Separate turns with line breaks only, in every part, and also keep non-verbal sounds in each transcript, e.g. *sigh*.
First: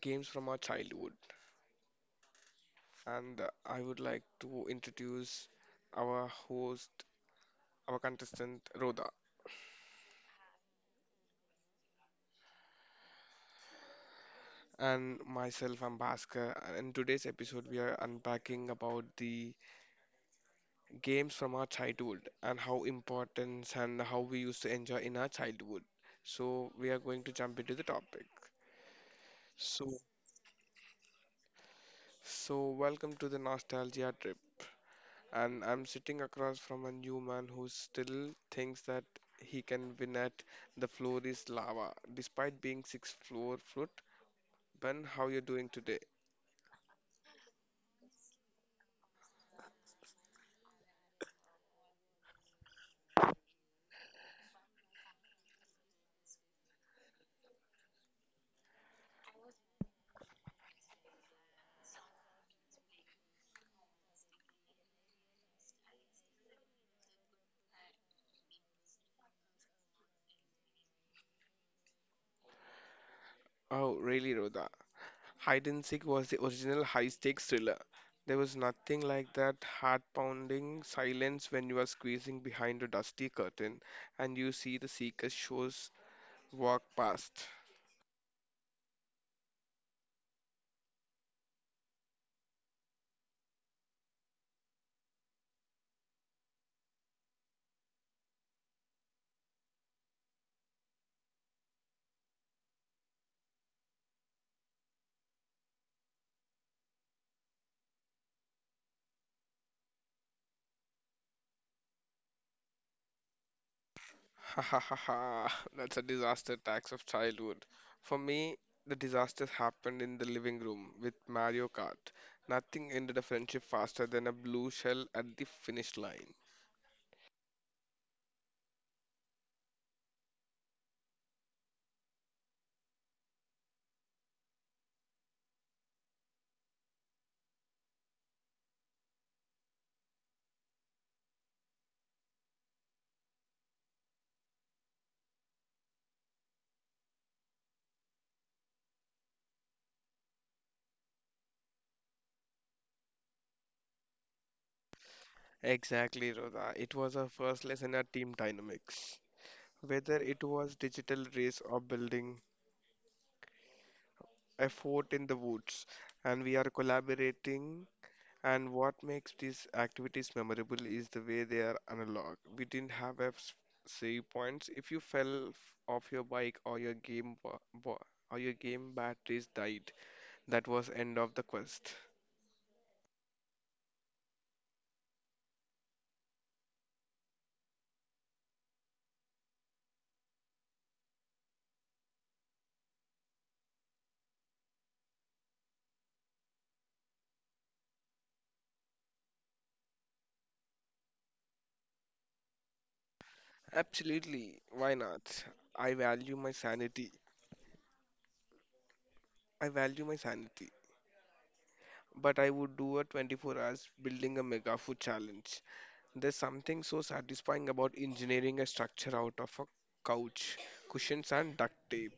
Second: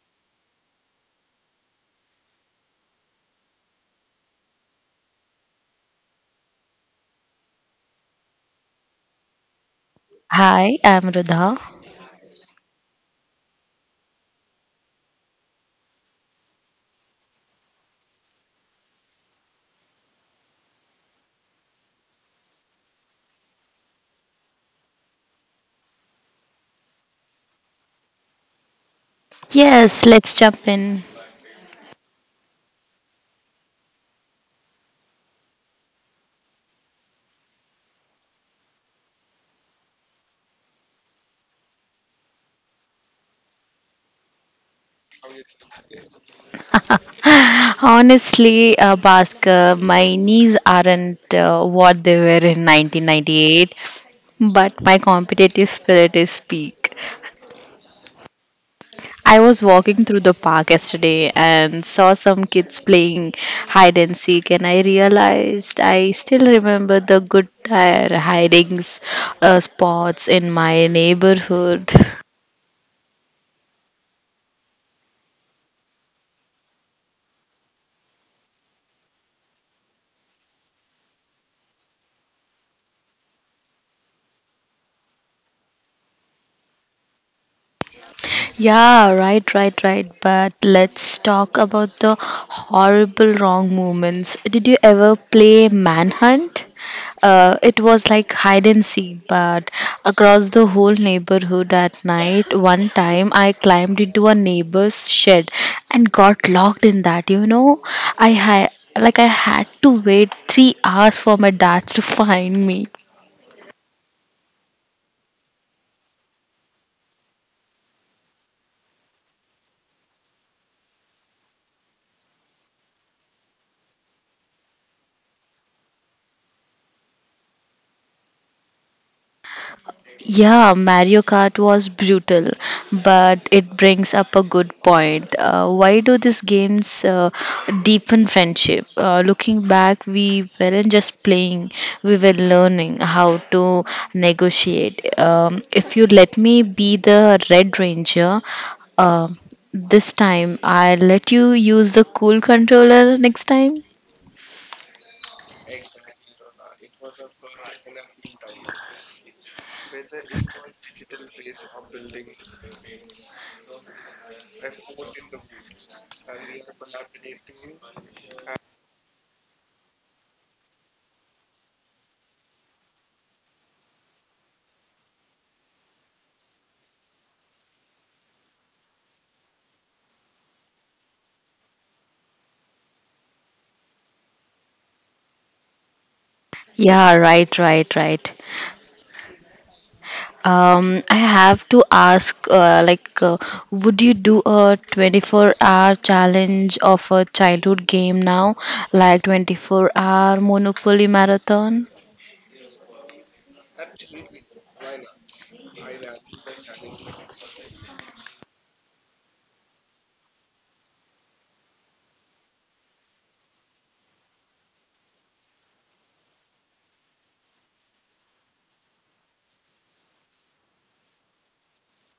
games from our childhood, and I would like to introduce our host, our contestant Rhoda,
Hi, I'm Rudha.
and myself. I'm Bhaskar, and in today's episode we are unpacking about the games from our childhood and how importance and how we used to enjoy in our childhood. So we are going to jump into the topic. So
Yes, let's jump in.
so welcome to the nostalgia trip. And I'm sitting across from a new man who still thinks that he can win at the floor is lava, despite being six floor foot. Ben, how you doing today?
Honestly, Bhaskar, my knees aren't what they were in 1998, but my competitive spirit is peak. I was walking through the park yesterday and saw some kids playing hide and seek, and I realized I still remember the good tire hiding spots in my neighborhood. *laughs*
Oh, really, Rhoda? Hide and seek was the original high stakes thriller. There was nothing like that heart pounding silence when you are squeezing behind a dusty curtain and you see the seeker shows walk past.
Yeah, right, right, right. But let's talk about the horrible wrong movements. Did you ever play Manhunt? It was like hide and seek, but across the whole neighborhood at night. One time I climbed into a neighbor's shed and got locked in that. I had I had to wait 3 hours for my dad to *laughs* find me.
Ha ha ha ha. That's a disaster tax of childhood. For me, the disaster happened in the living room with Mario Kart. Nothing ended a friendship faster than a blue shell at the finish line.
Yeah, Mario Kart was brutal, but it brings up a good point. Why do these games deepen friendship? Looking back, we weren't just playing, we were learning how to negotiate. If you let me be the Red Ranger, uh, this time I'll let you use the cool controller next time.
Exactly, Rhoda. It was our first lesson at team dynamics. Whether it was digital race or building a fort in the woods, and we are collaborating. And what makes these activities memorable is the way they are analog. We didn't have a s- Save points. If you fell off your bike or your or your game batteries died, that was end of the quest.
Yeah, right, right, right. I have to ask, like, would you do a 24-hour challenge of a childhood game now, like 24-hour Monopoly marathon?
Absolutely, why not? I value my sanity. I value my sanity. But I would do a 24-hour hours building a mega food challenge. There's something so satisfying about engineering a structure out of a couch, cushions, and duct tape.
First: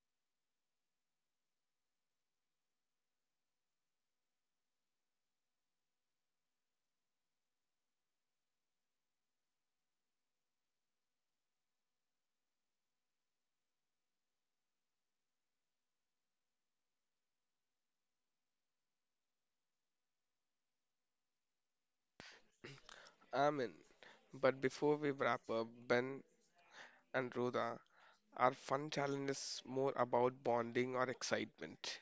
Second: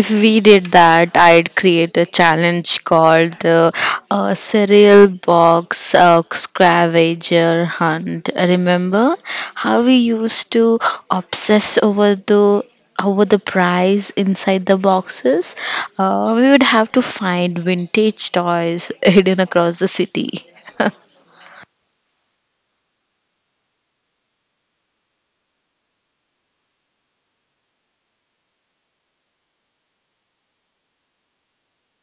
If we did that, I'd create a challenge called the cereal box scavenger hunt. Remember how we used to obsess over the prize inside the boxes? We would have to find vintage toys *laughs* hidden across the city. *laughs*
Amen. But before we wrap up, Ben and Rhoda, our fun challenge is more about bonding or excitement.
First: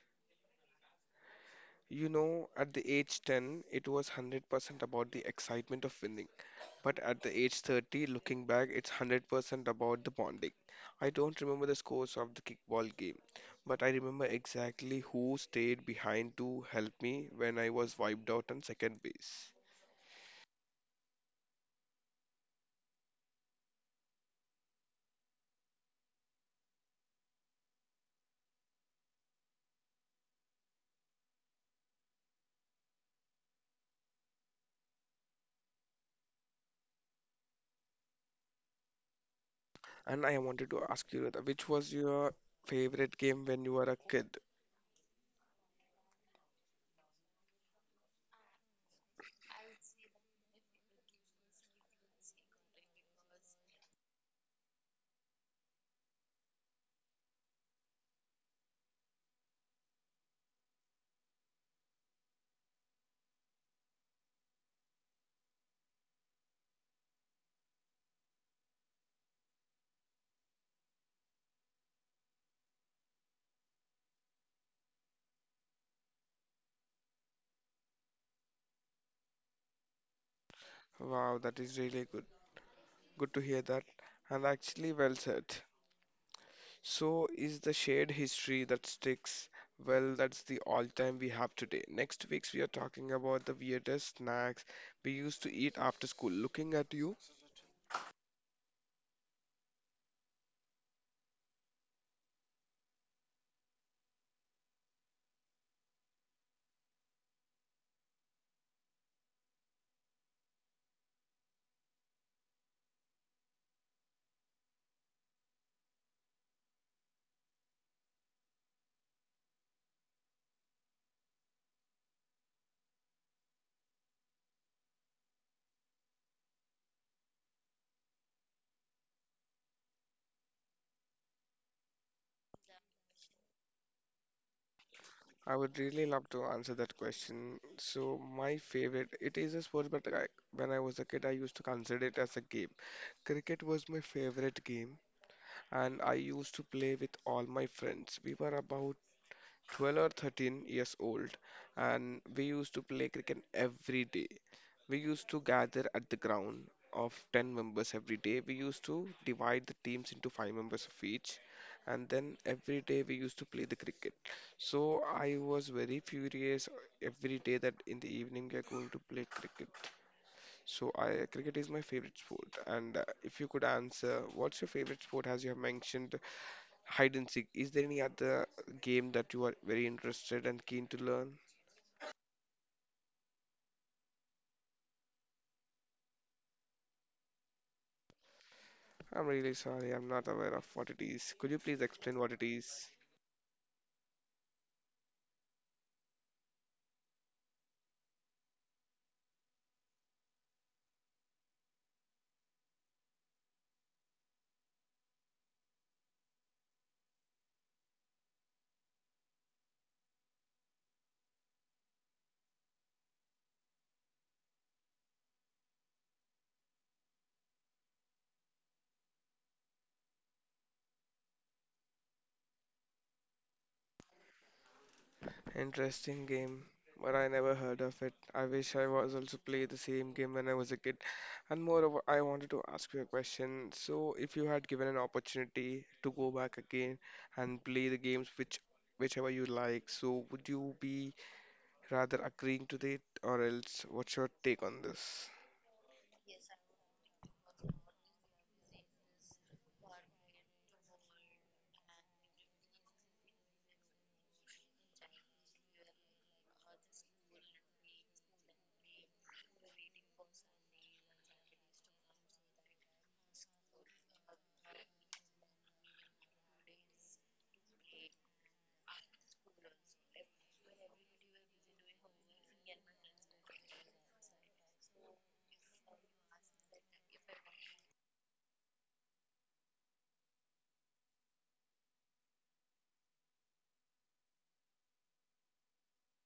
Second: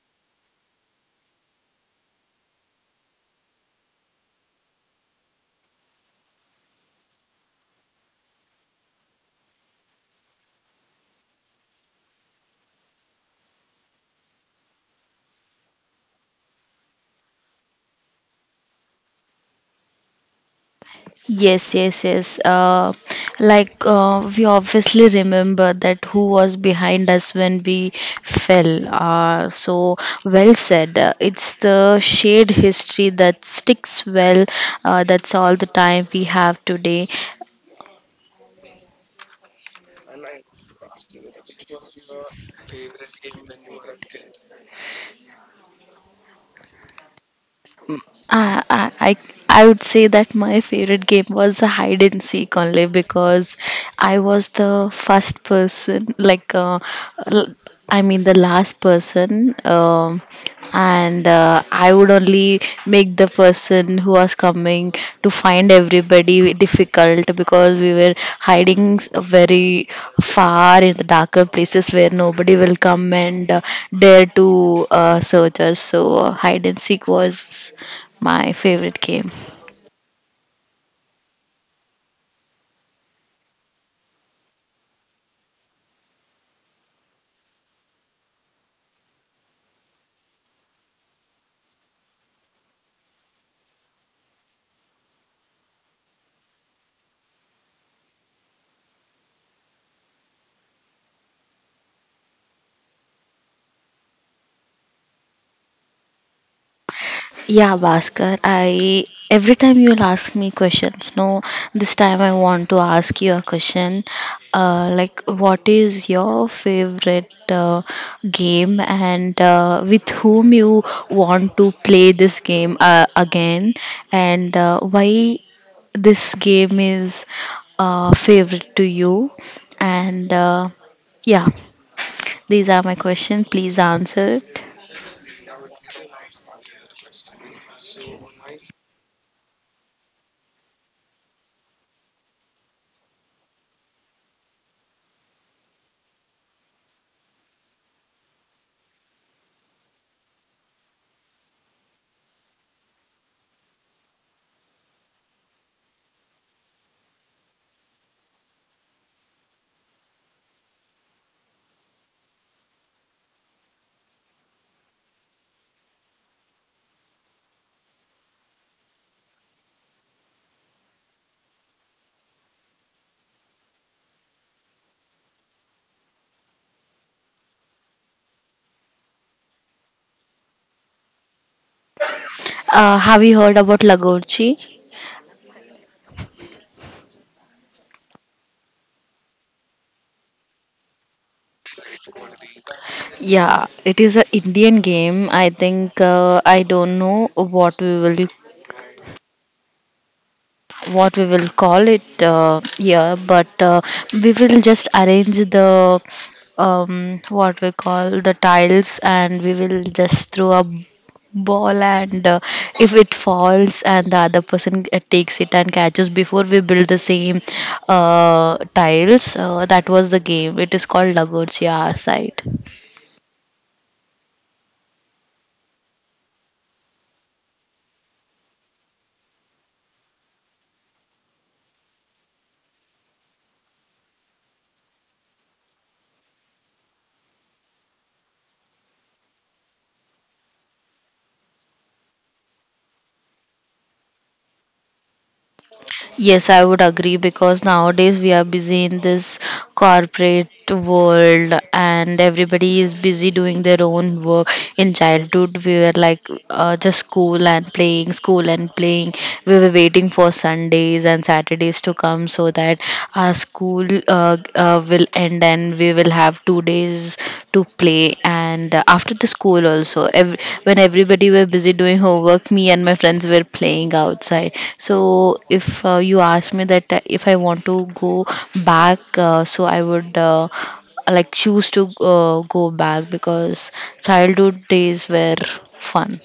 You know, at the age 10, it was 100% about the excitement of winning. But at the age 30, looking back, it's 100% about the bonding. I don't remember the scores of the kickball game, but I remember exactly who stayed behind to help me when I was wiped out on second base.
Yes, yes, yes. Like, we obviously remember that who was behind us when we fell. So well said. It's the shared history that sticks well. That's all the time we have today.
And I wanted to ask you, Rhoda, which was your favorite game when you were a kid?
I, I, I I would say that my favorite game was hide and seek only because I was the first person, l- the last person. And I would only make the person who was coming to find everybody difficult because we were hiding very far in the darker places where nobody will come and dare to search us. So hide and seek was my favorite game.
Wow, that is really good. Good to hear that. And actually, well said. So, is the shared history that sticks? Well, that's the all time we have today. Next week's we are talking about the weirdest snacks we used to eat after school. Looking at you,
Yeah, Bhaskar, I every time you'll ask me questions. No, this time I want to ask you a question. What is your favorite game, and with whom you want to play this game again, and why this game is favorite to you? And yeah, these are my questions. Please answer it.
I would really love to answer that question. So, my favorite, it is a sport, but I, when I was a kid, I used to consider it as a game. Cricket was my favorite game, and I used to play with all my friends. We were about 12 or 13 years old, and we used to play cricket every day. We used to gather at the ground of 10 members. Every day we used to divide the teams into 5 members of each, and then every day we used to play the cricket. So I was very furious every day that in the evening we are going to play cricket. So i cricket is my favorite sport, and if you could answer what's your favorite sport as you have mentioned hide and seek. Is there any other game that you are very interested and keen to learn?
Have you heard about Lagorchi?
I'm really sorry, I'm not aware of what it is. Could you please explain what it is?
Yeah, it is a Indian game. I think I don't know what we will call it here, but we will just arrange the what we call the tiles, and we will just throw a ball, and if it falls and the other person takes it and catches before we build the same tiles. That was the game. It is called lagorcia our side.
Interesting game, but I never heard of it. I wish I was also play the same game when I was a kid. And moreover, I wanted to ask you a question. So, if you had given an opportunity to go back again and play the games which whichever you like, so would you be rather agreeing to it or else? What's your take on this?
Yes, I would agree because nowadays we are busy in this corporate world, and everybody is busy doing their own work. In childhood, we were like just school and playing, school and playing. We were waiting for Sundays and Saturdays to come so that our school will end and we will have 2 days to play. And after the school also, when everybody were busy doing homework, me and my friends were playing outside. So if you ask me that if I want to go back, so I would. Like, choose to go back because childhood days were fun.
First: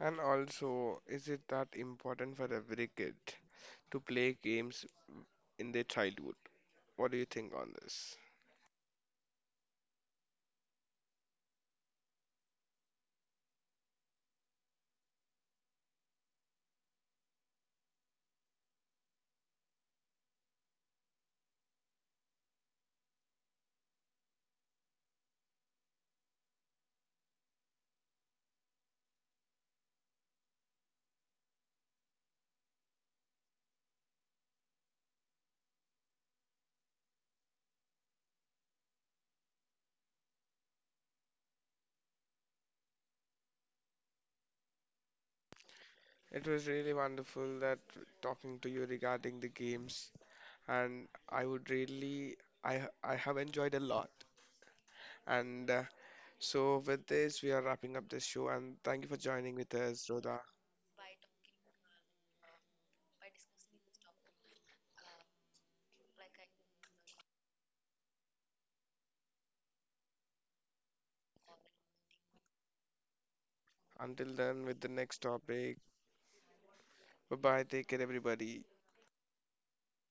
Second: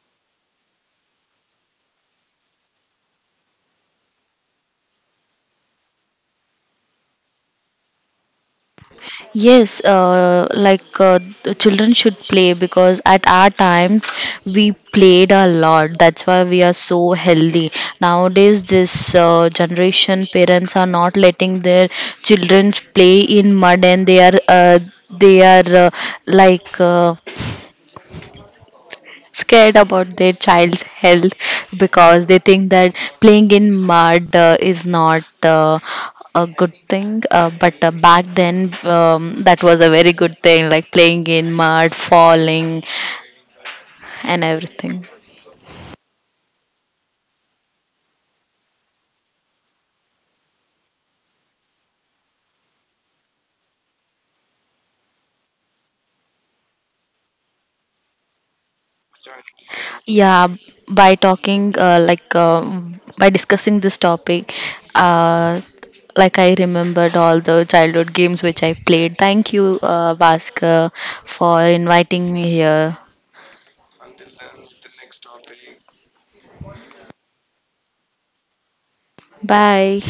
And also, is it that important for every kid to play games in their childhood? What do you think on this?
Yes, the children should play because at our times we played a lot. That's why we are so healthy. Nowadays, this generation parents are not letting their children play in mud, and they are like. Uh, scared about their child's health because they think that playing in mud is not a good thing, but back then, that was a very good thing, like playing in mud, falling and everything.
It was really wonderful that talking to you regarding the games, and I would really, I have enjoyed a lot. And so with this, we are wrapping up this show, and thank you for joining with us, Rhoda.
Yeah, by talking by discussing this topic, uh, I remembered all the childhood games which I played. Thank you, Bhaskar, for inviting me here.
Until then, with the next topic. Bye bye. Take care, everybody.
Bye.